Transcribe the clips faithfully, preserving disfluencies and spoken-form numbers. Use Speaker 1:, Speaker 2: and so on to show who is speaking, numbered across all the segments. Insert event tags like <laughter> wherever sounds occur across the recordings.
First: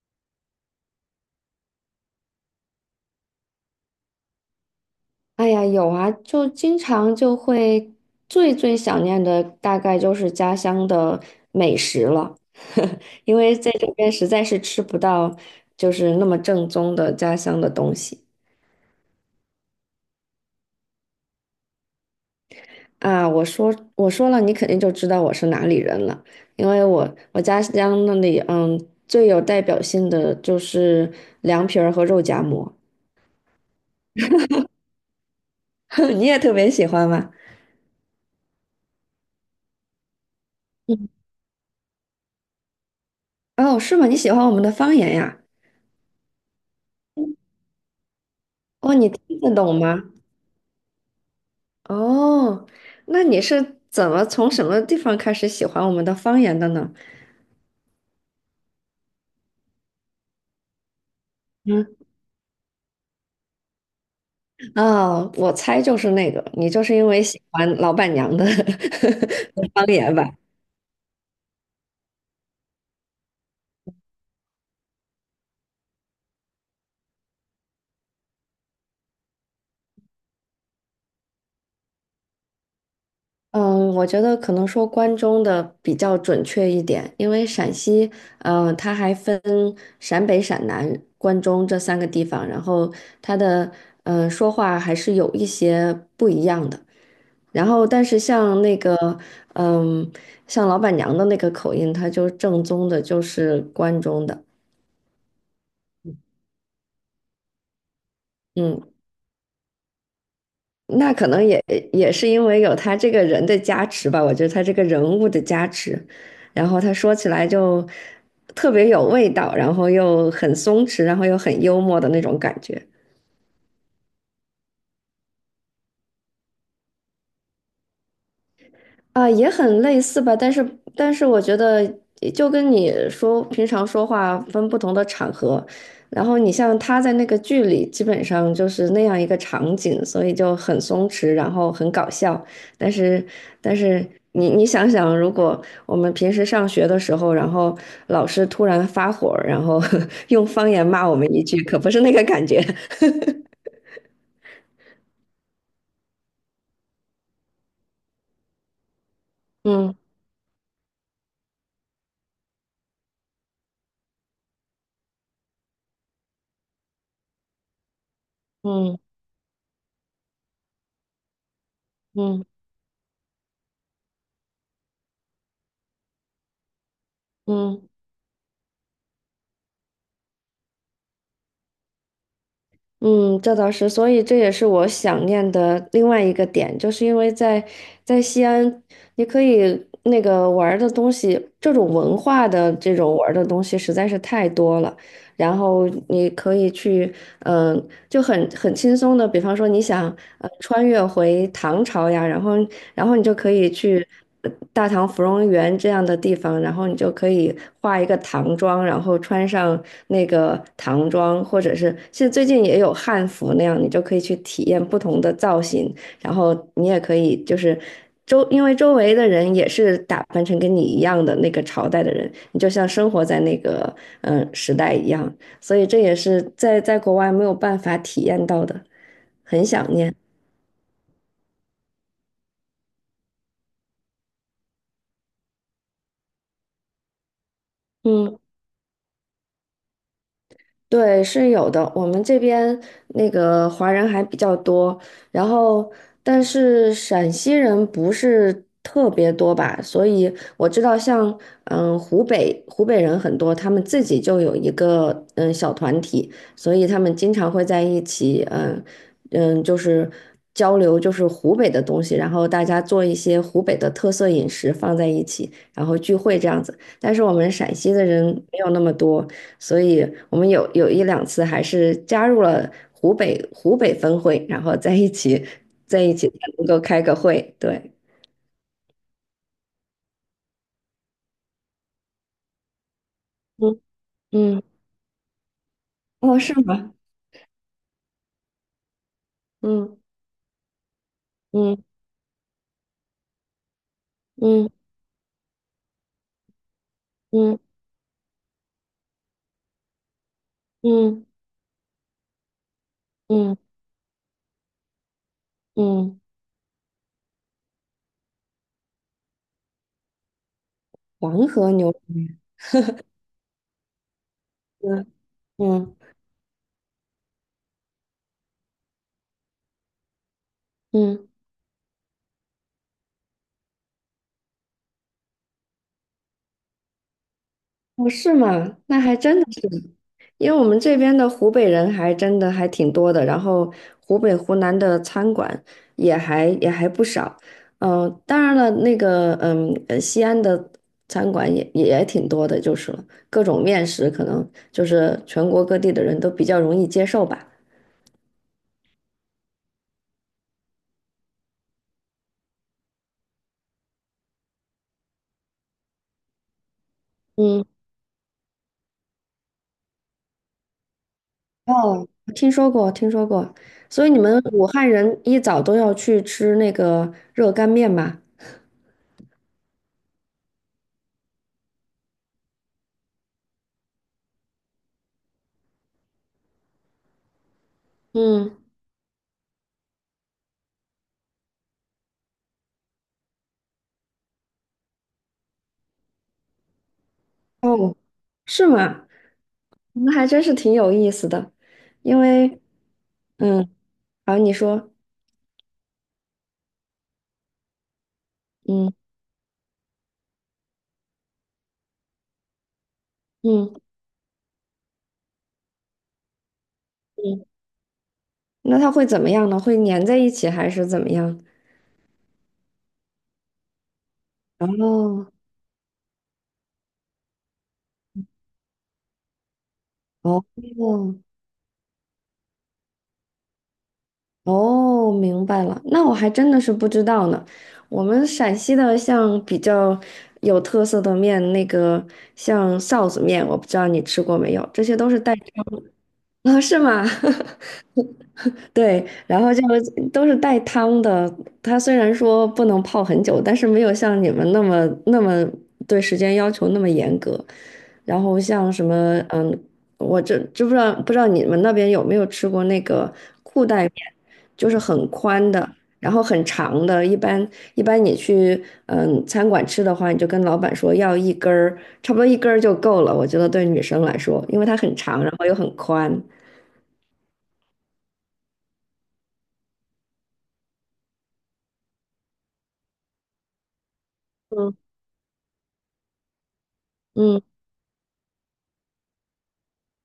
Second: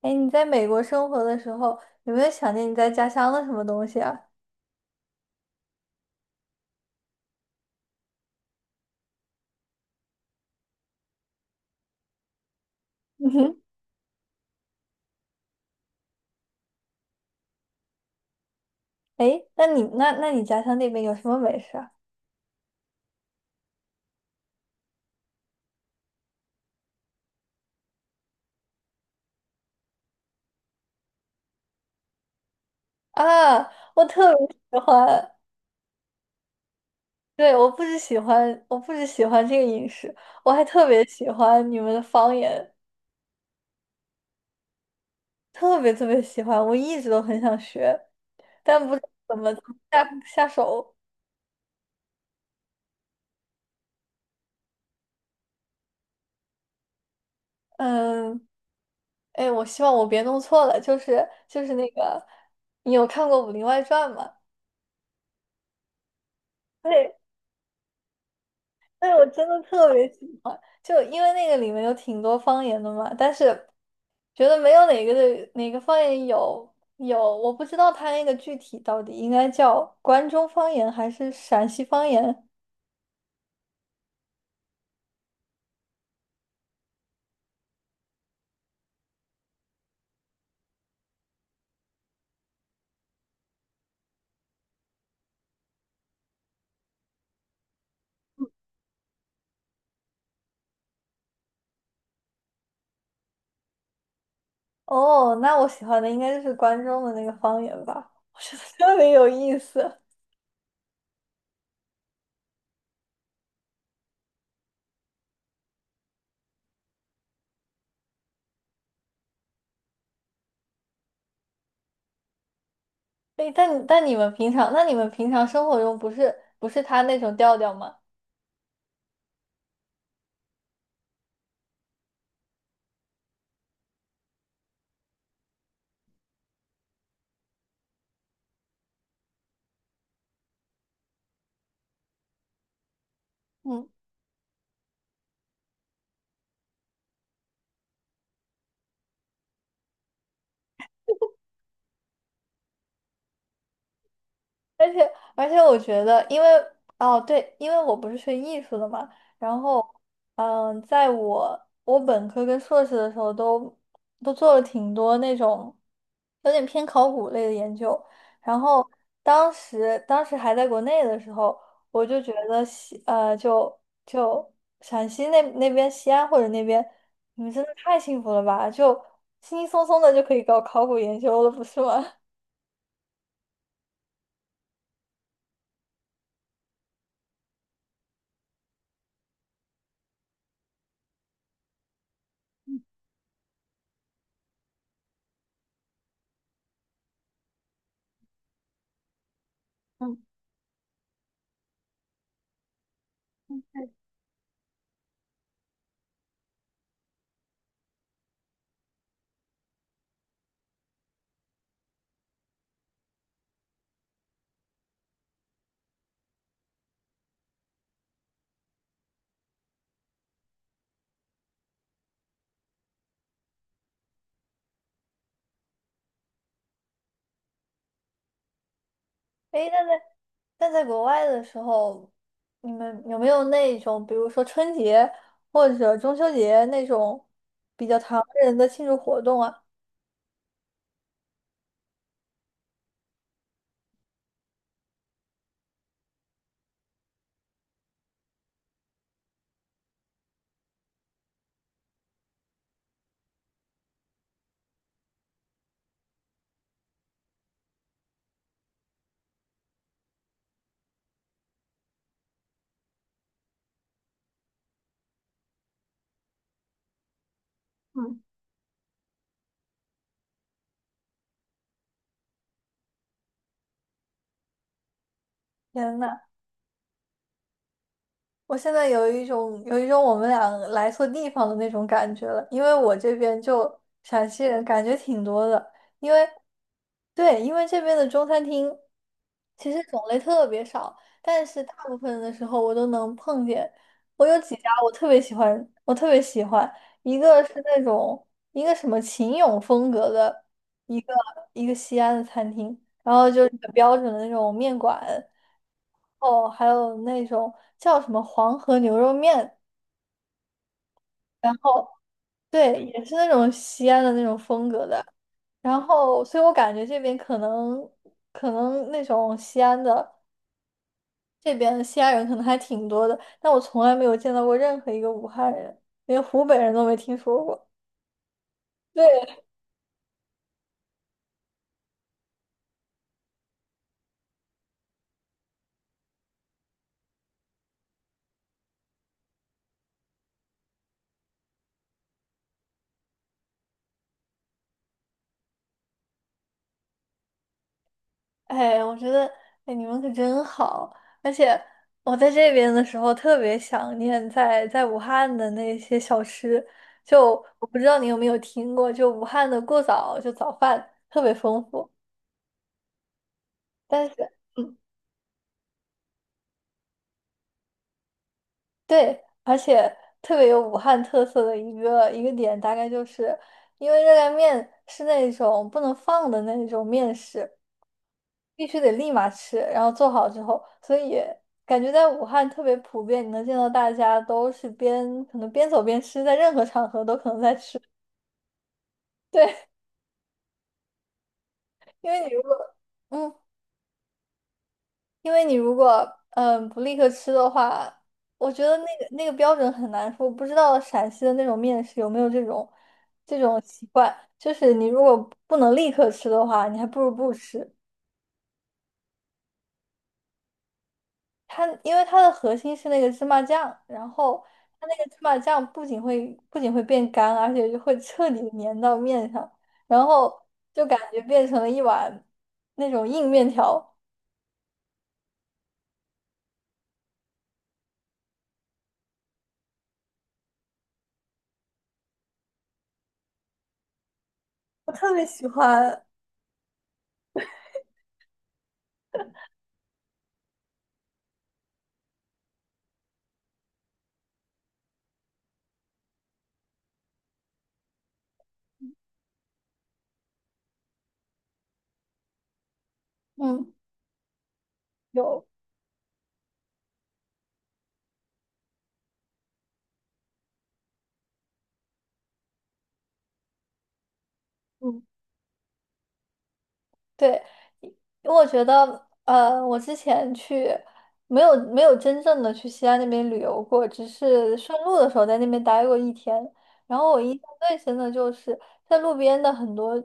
Speaker 1: 哎，你在美国生活的时候，有没有想念你在家乡的什么东西啊？
Speaker 2: 哎呀，有啊，就经常就会最最想念的大概就是家乡的美食了。<laughs>
Speaker 1: 嗯
Speaker 2: 因为
Speaker 1: 哼。
Speaker 2: 在这边实在是吃不到就是那么正宗的家乡的东西
Speaker 1: 哎，那你那那你家乡那边有什么美食啊？
Speaker 2: 啊。我说我说了，你肯定就知道我是哪里人了，因为我我家乡那里嗯最有代表性的就是凉皮儿和肉夹馍。
Speaker 1: 啊，我特别喜欢。
Speaker 2: <laughs> 你也特别喜欢吗？
Speaker 1: 对，我不只喜欢，我不只喜欢这个饮食，我还特别
Speaker 2: 嗯。
Speaker 1: 喜欢你们的方言。
Speaker 2: 哦，是吗？你喜欢我们的方言呀？
Speaker 1: 特别特别喜欢，我一直都很想学，但不
Speaker 2: 哦，
Speaker 1: 知道
Speaker 2: 你
Speaker 1: 怎
Speaker 2: 听
Speaker 1: 么
Speaker 2: 得懂吗？
Speaker 1: 下下手。
Speaker 2: 哦，那你是怎么从什么地方开始喜欢我们的方言的呢？
Speaker 1: 嗯。哎，我希望我别弄错了，就是就是那
Speaker 2: 嗯，
Speaker 1: 个，你有看过《武林外传》吗？
Speaker 2: 哦，我猜就是那个，你就是因
Speaker 1: 对，
Speaker 2: 为喜欢老板娘的
Speaker 1: 但是我真的
Speaker 2: <laughs> 方
Speaker 1: 特别
Speaker 2: 言
Speaker 1: 喜
Speaker 2: 吧？
Speaker 1: 欢，就因为那个里面有挺多方言的嘛，但是觉得没有哪个的哪个方言有有，我不知道它那个具体到底应该叫关中方言还是陕西方言。
Speaker 2: 嗯，我觉得可能说关中的比较准确一点。因为陕西，嗯、它还分陕北、陕南、关中这三个地方，然后它的嗯、呃说话还是有一些不一样的。然后，但是像那个，嗯，像老板娘的那个口音，她就正宗的，就是关中的。
Speaker 1: 哦，那我喜欢的应该就是关中的那个方言吧，我觉得
Speaker 2: 嗯。
Speaker 1: 特别有意思。
Speaker 2: 那可能也也是因为有他这个人的加持吧，我觉得他这个人物的加持，然后他说起来就特别有味道，然后又很松弛，然后又很幽默的那种感觉。
Speaker 1: 哎，但但你们平常，那你们平常生活中不是不是他那种调调吗？
Speaker 2: 啊，也很类似吧，但是但是我觉得就跟你说平常说话分不同的场合，然后你像他在那个剧里基本上就是那样一个场景，所以就很松弛，然后很搞笑。但是但
Speaker 1: 嗯。
Speaker 2: 是你你想想，如果我们平时上学的时候，然后老师突然发火儿然后 <laughs> 用方言骂我们一句，可不是那个感觉。<laughs>
Speaker 1: 而且而且，我觉得，因为哦对，因为我不是学艺术的嘛。然后
Speaker 2: 嗯
Speaker 1: 嗯，在我我本科跟硕士的时候都都做了挺多那种有点偏考古类的研究。然后
Speaker 2: 嗯
Speaker 1: 当时当时还在国内的时候，我就觉
Speaker 2: 嗯
Speaker 1: 得西呃就就陕西那那边西安或者那边，你们真的
Speaker 2: 嗯。
Speaker 1: 太幸福了吧，就轻轻松松的就可以搞考古研究了，不是吗？
Speaker 2: 嗯，这倒是，所以这也是我想念的另外一个点，就是因为在在西安，你可以那个玩儿的东西，这种文化的这种玩儿的东西实在是太多了。然后你可以去，嗯、就很很轻松的，比方说你想
Speaker 1: <laughs>
Speaker 2: 呃穿越回唐朝呀，然后然后你就可以去呃大唐芙蓉园这样的地方，然后你就可以化一个唐装，然后穿上那个唐装，或者是现在最近也有汉服那样，你就可以去体验不同的造型，然后你也可以就是周，因为周围的人也是打扮成跟你一样的那个朝代的人，你就像生活在那个嗯、呃时代一样，所以这也是在在国外没有办法体验到的，很
Speaker 1: 诶，那
Speaker 2: 想
Speaker 1: 在
Speaker 2: 念。
Speaker 1: 那在国外的时候，你们有没有那种，比如说春节或者中秋节那种比较唐
Speaker 2: 嗯。
Speaker 1: 人的庆祝活动啊？
Speaker 2: 对，是有的。我们这边那个华人还比较多，然后但是陕西人不是特别多吧，所以我知道像嗯湖北湖北人很多，他们自己就有一个嗯小团体，所以他们经常会在一起。嗯嗯就是交流就是湖北的东西，然后大家做一些湖北的特色饮食放在一起，然后聚会这样子。但是我们陕西的
Speaker 1: 嗯。
Speaker 2: 人没有那么多。所以我们有有一两次还是加入了湖北湖北分会，然后在一起
Speaker 1: 天
Speaker 2: 在一
Speaker 1: 呐！
Speaker 2: 起才能够开个会。对。
Speaker 1: 我现在有一种有一种我们俩来错地方的那种感觉了，因为我这边就
Speaker 2: 嗯。
Speaker 1: 陕西
Speaker 2: 嗯，
Speaker 1: 人感觉挺多的。因为
Speaker 2: 哦，是吗？
Speaker 1: 对，因为这边的中餐厅其实
Speaker 2: 嗯
Speaker 1: 种类特别少，但是大
Speaker 2: 嗯
Speaker 1: 部分的时候我都能碰见。我有几家
Speaker 2: 嗯
Speaker 1: 我特别喜欢，我特别喜欢，一个
Speaker 2: 嗯
Speaker 1: 是那种一个什么秦俑风格的一个
Speaker 2: 嗯
Speaker 1: 一个西安的餐厅，然后就是
Speaker 2: 嗯
Speaker 1: 很标准的那种面馆。
Speaker 2: 嗯，
Speaker 1: 哦，还有那种叫什么黄河牛肉面，
Speaker 2: 黄
Speaker 1: 然
Speaker 2: 河
Speaker 1: 后
Speaker 2: 牛，
Speaker 1: 对，也是那种西安的那种风格的。
Speaker 2: 嗯
Speaker 1: 然
Speaker 2: 嗯
Speaker 1: 后，所以我感觉这边可能可能那种西安的
Speaker 2: 嗯。
Speaker 1: 这边西安人可能还挺多的，但我从来没有见到过任何一个武汉人，连湖北人都没听说过。
Speaker 2: 哦，是吗？那还真
Speaker 1: 对。
Speaker 2: 的是，因为我们这边的湖北人还真的还挺多的，然后湖北、湖南的餐馆也还也还不少。嗯、当然了，那个嗯，呃西安的餐馆也也挺多的，就是了，各种面食可能就是全国各地的人都比较容易接受吧。
Speaker 1: 哎，我觉得，哎，你们可真好，而且我在这边的时候特别想念在在武汉的那些小吃，就
Speaker 2: 嗯。
Speaker 1: 我不知道你有没有听过，就武汉的过早就早饭特别丰富。
Speaker 2: 哦，听说过，听说过。所
Speaker 1: 但
Speaker 2: 以
Speaker 1: 是，
Speaker 2: 你们武
Speaker 1: 嗯，
Speaker 2: 汉人一早都要去吃那个热干面吗？
Speaker 1: 对，而且特别有武汉特色的一个一个点，大概就是因为热干面是那种不能放的那种面食，
Speaker 2: 嗯。
Speaker 1: 必须得立马吃，然后做好之后，所以感觉在武汉特别普遍，你能见到大家都是边可能边走边吃，在任何场合都可能在吃。<laughs>
Speaker 2: 哦，是吗？
Speaker 1: 对，
Speaker 2: 那还真是挺有意思的。
Speaker 1: 因
Speaker 2: 因
Speaker 1: 为你如果
Speaker 2: 为，
Speaker 1: 嗯，
Speaker 2: 嗯，好，你说。
Speaker 1: 因为你如果嗯不立刻吃的话，我觉得那
Speaker 2: 嗯
Speaker 1: 个那个标准很难说，我不知道陕西的那种面食有没有这种这种
Speaker 2: 嗯
Speaker 1: 习惯，就是你如果不能立刻吃的话，你还不如不
Speaker 2: 嗯，
Speaker 1: 吃。
Speaker 2: 那它会怎么样呢？会粘在一起还是怎么样？
Speaker 1: 它因为它的核心是那个芝麻酱，然后它那个芝
Speaker 2: 哦
Speaker 1: 麻酱不仅会不仅会变干，而且就会彻底地粘到面上，然后
Speaker 2: 哦
Speaker 1: 就感觉变成了一碗那种硬面条。
Speaker 2: 哦，明白了。那我还真的是不知道呢。我们陕西的像比较有特色的面，那个像臊子面，我不知道你吃过没有，这
Speaker 1: 我
Speaker 2: 些都
Speaker 1: 特
Speaker 2: 是
Speaker 1: 别
Speaker 2: 带
Speaker 1: 喜欢。
Speaker 2: <laughs> 啊，是吗？<laughs> 对，然后就都是带汤的。它虽然说不能泡很久，但是没有像你们那么那么对时间要求那么严格。然后像什么，嗯，我这知不知道不知道你们那边有没有吃过那个裤
Speaker 1: 嗯，
Speaker 2: 带面，就是很
Speaker 1: 有。
Speaker 2: 宽的，然后很长的。一般一般你去嗯餐馆吃的话，你就跟老板说要一根儿，差不多一根儿就够了。我觉得对女生来说，因为它很
Speaker 1: 嗯，
Speaker 2: 长，然后又很宽。
Speaker 1: 对。因为我觉得，呃，我之前去没有没有真正的去西安那边旅游过，只是
Speaker 2: 嗯
Speaker 1: 顺路的时候在那边待过一天。然后我印
Speaker 2: 嗯，
Speaker 1: 象最深的就是在路边的很多，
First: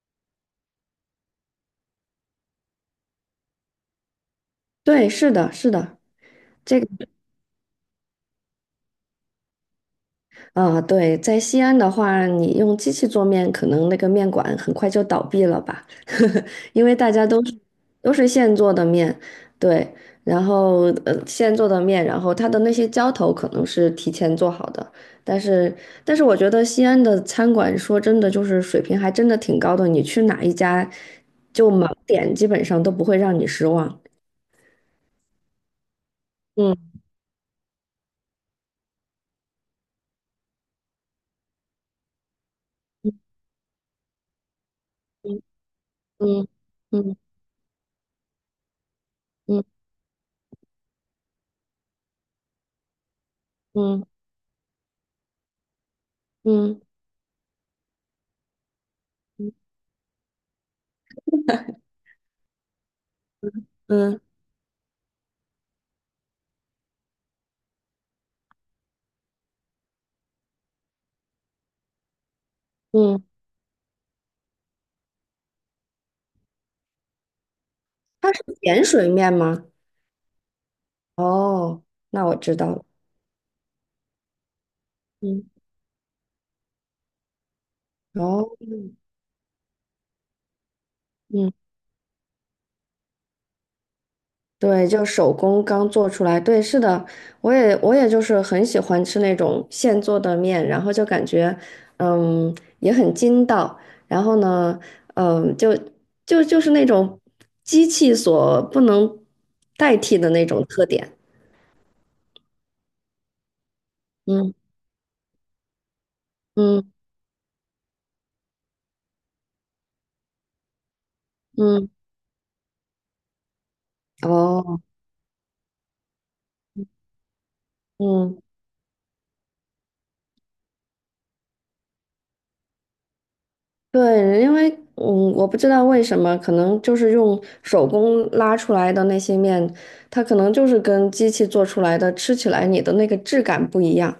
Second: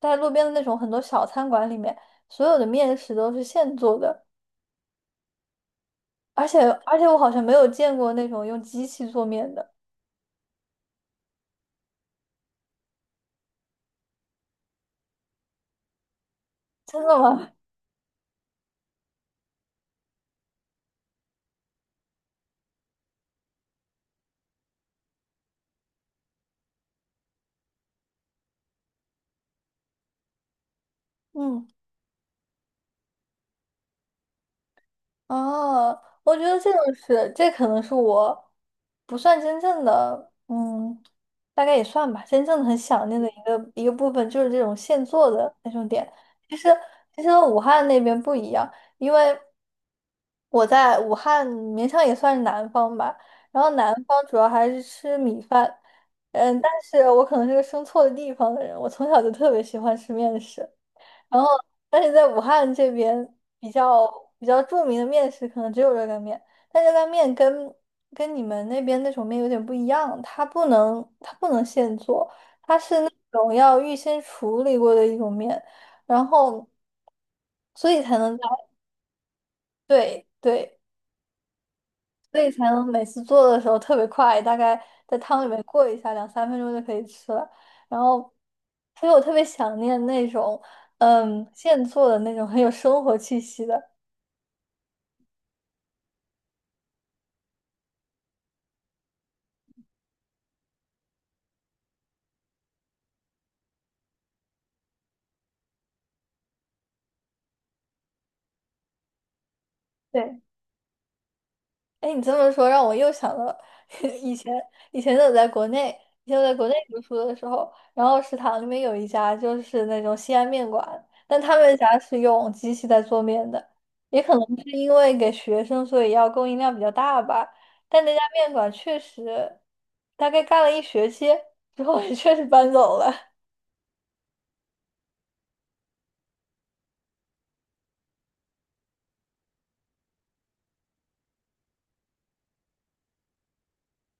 Speaker 1: 在路边的那种很多小餐馆里面，所有的面食都是现做的，
Speaker 2: 对，是的，是的。
Speaker 1: 而且
Speaker 2: 这个
Speaker 1: 而且我好像没有见过那种用机器做面的，
Speaker 2: 啊，对，在西安的话，你用机器做面，可能那个面馆很快就倒闭了吧。<laughs> 因为
Speaker 1: 真
Speaker 2: 大
Speaker 1: 的
Speaker 2: 家都
Speaker 1: 吗？
Speaker 2: 是都是现做的面。对，然后呃现做的面，然后它的那些浇头可能是提前做好的，但是但是我觉得西安的餐馆说真的就是水平还真的挺高的，你去哪一家
Speaker 1: <laughs> 嗯。
Speaker 2: 就盲点基本上都不会让你失望。
Speaker 1: 哦，我觉得这种
Speaker 2: 嗯
Speaker 1: 是，这可能是我不算真正的，嗯，大概也算吧，真正的很想念的一个一个部分就是这种现做
Speaker 2: 嗯
Speaker 1: 的那种点。
Speaker 2: 嗯
Speaker 1: 其实
Speaker 2: 嗯
Speaker 1: 其实武汉那边不一样，因为
Speaker 2: 嗯
Speaker 1: 我在武汉勉强也算是南方吧，然后南
Speaker 2: 嗯
Speaker 1: 方主要还是吃米饭。嗯，但
Speaker 2: 嗯
Speaker 1: 是我可能是个生错的地方的人，我从小就特别
Speaker 2: 嗯
Speaker 1: 喜欢吃面食。然后，但是在武汉这边比较
Speaker 2: 嗯
Speaker 1: 比较著名的面食可能只有热干面，但热干面跟跟你们那边那种面有点不一样，它不能它不能现做，它是那
Speaker 2: 嗯。
Speaker 1: 种要预先处理过的一种面，然后所以才
Speaker 2: 它
Speaker 1: 能在
Speaker 2: 是碱水面吗？
Speaker 1: 对对，
Speaker 2: 哦，那我
Speaker 1: 所以
Speaker 2: 知
Speaker 1: 才
Speaker 2: 道了。
Speaker 1: 能每次做的时候特别快，大概在汤
Speaker 2: 嗯，
Speaker 1: 里面过一下，两三分钟就可以吃了。然后，
Speaker 2: 哦，
Speaker 1: 所以我特别想念那种，嗯，
Speaker 2: 嗯，
Speaker 1: 现做的那种很有生活气息的。
Speaker 2: 对，就手工刚做出来。对，是的，我也我也就是很喜欢吃那种现做的面，然后就感觉，嗯，也很筋道。然后呢，嗯，就就就是那种机器所不能代替的
Speaker 1: 对。
Speaker 2: 那种特点。
Speaker 1: 哎，你这么说让我又想到 <laughs> 以前，
Speaker 2: 嗯
Speaker 1: 以前我在国内，以前我在国内
Speaker 2: 嗯
Speaker 1: 读书的时候，然后食堂里面有一家就是那种西安面馆，但他们
Speaker 2: 嗯，
Speaker 1: 家是用机器在做面的，也可能是
Speaker 2: 哦，
Speaker 1: 因为给学生，所以要供应量比较大吧。但那家
Speaker 2: 嗯。
Speaker 1: 面馆确实，大概干了一学期之后，也 <laughs> 确实搬走了。
Speaker 2: 对，因为嗯，我不知道为什么，可能就是用手工拉出来的那些面，它可能就是跟机器做出来的，吃起来你的那个质感不一样，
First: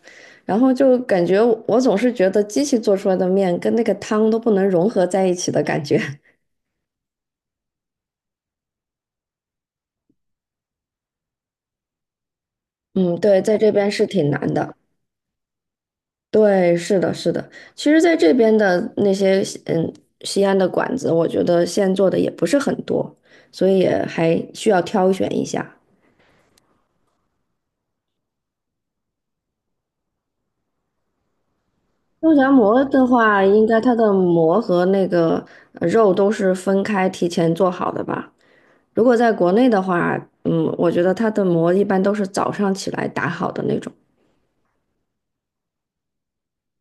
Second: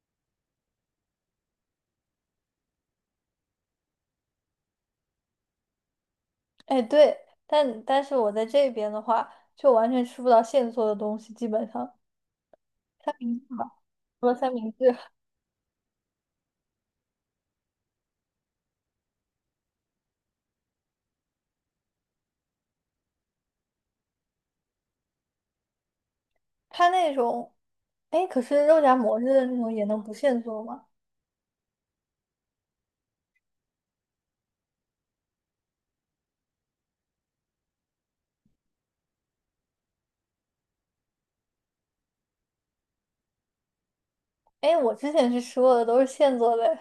Speaker 2: 然后就感觉我总是觉得机器做出来的面跟那个汤都不能融合在一起的感觉。
Speaker 1: 哎，对，但但是我在这边的话，就完全吃不到现做的东西，基本上
Speaker 2: <laughs>
Speaker 1: 三
Speaker 2: 嗯，
Speaker 1: 明
Speaker 2: 对，
Speaker 1: 治
Speaker 2: 在
Speaker 1: 吧，
Speaker 2: 这边是
Speaker 1: 除
Speaker 2: 挺
Speaker 1: 了三
Speaker 2: 难
Speaker 1: 明
Speaker 2: 的。
Speaker 1: 治。
Speaker 2: 对，是的，是的。其实，在这边的那些西嗯西安的馆子，我觉得现做的也不是很多，所以也还需要挑选一下。
Speaker 1: 它那种，哎，可是肉夹馍似的那种也能不现做吗？
Speaker 2: 肉夹馍的话，应该它的馍和那个呃肉都是分开提前做好的吧？如果在国内的话，嗯，我觉得它的馍一般都是早上起来打好的那种。
Speaker 1: 哎，我之前是说的都是现做的。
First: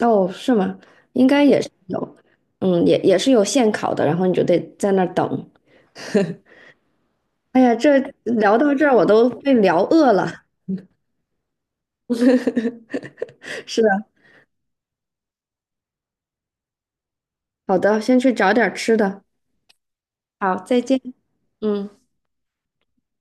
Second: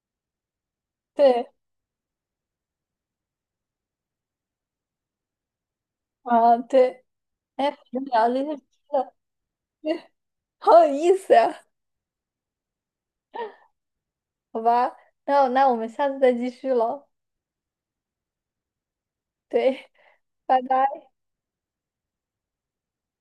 Speaker 2: 哦，是吗？应该
Speaker 1: 对。
Speaker 2: 也是有，嗯，也也是有现烤的，然后你就得在那儿等。
Speaker 1: 啊，对，
Speaker 2: 哎
Speaker 1: 哎，
Speaker 2: 呀，
Speaker 1: 反
Speaker 2: 这
Speaker 1: 们聊这些
Speaker 2: 聊
Speaker 1: 吃
Speaker 2: 到这儿我
Speaker 1: 的，
Speaker 2: 都被聊饿了。
Speaker 1: 好有意思呀。
Speaker 2: <laughs> 是的。
Speaker 1: 好吧，那那我们下次再继续喽。
Speaker 2: 好的，先去找点儿吃的。
Speaker 1: 对，
Speaker 2: 好，
Speaker 1: 拜
Speaker 2: 再见。
Speaker 1: 拜。
Speaker 2: 嗯。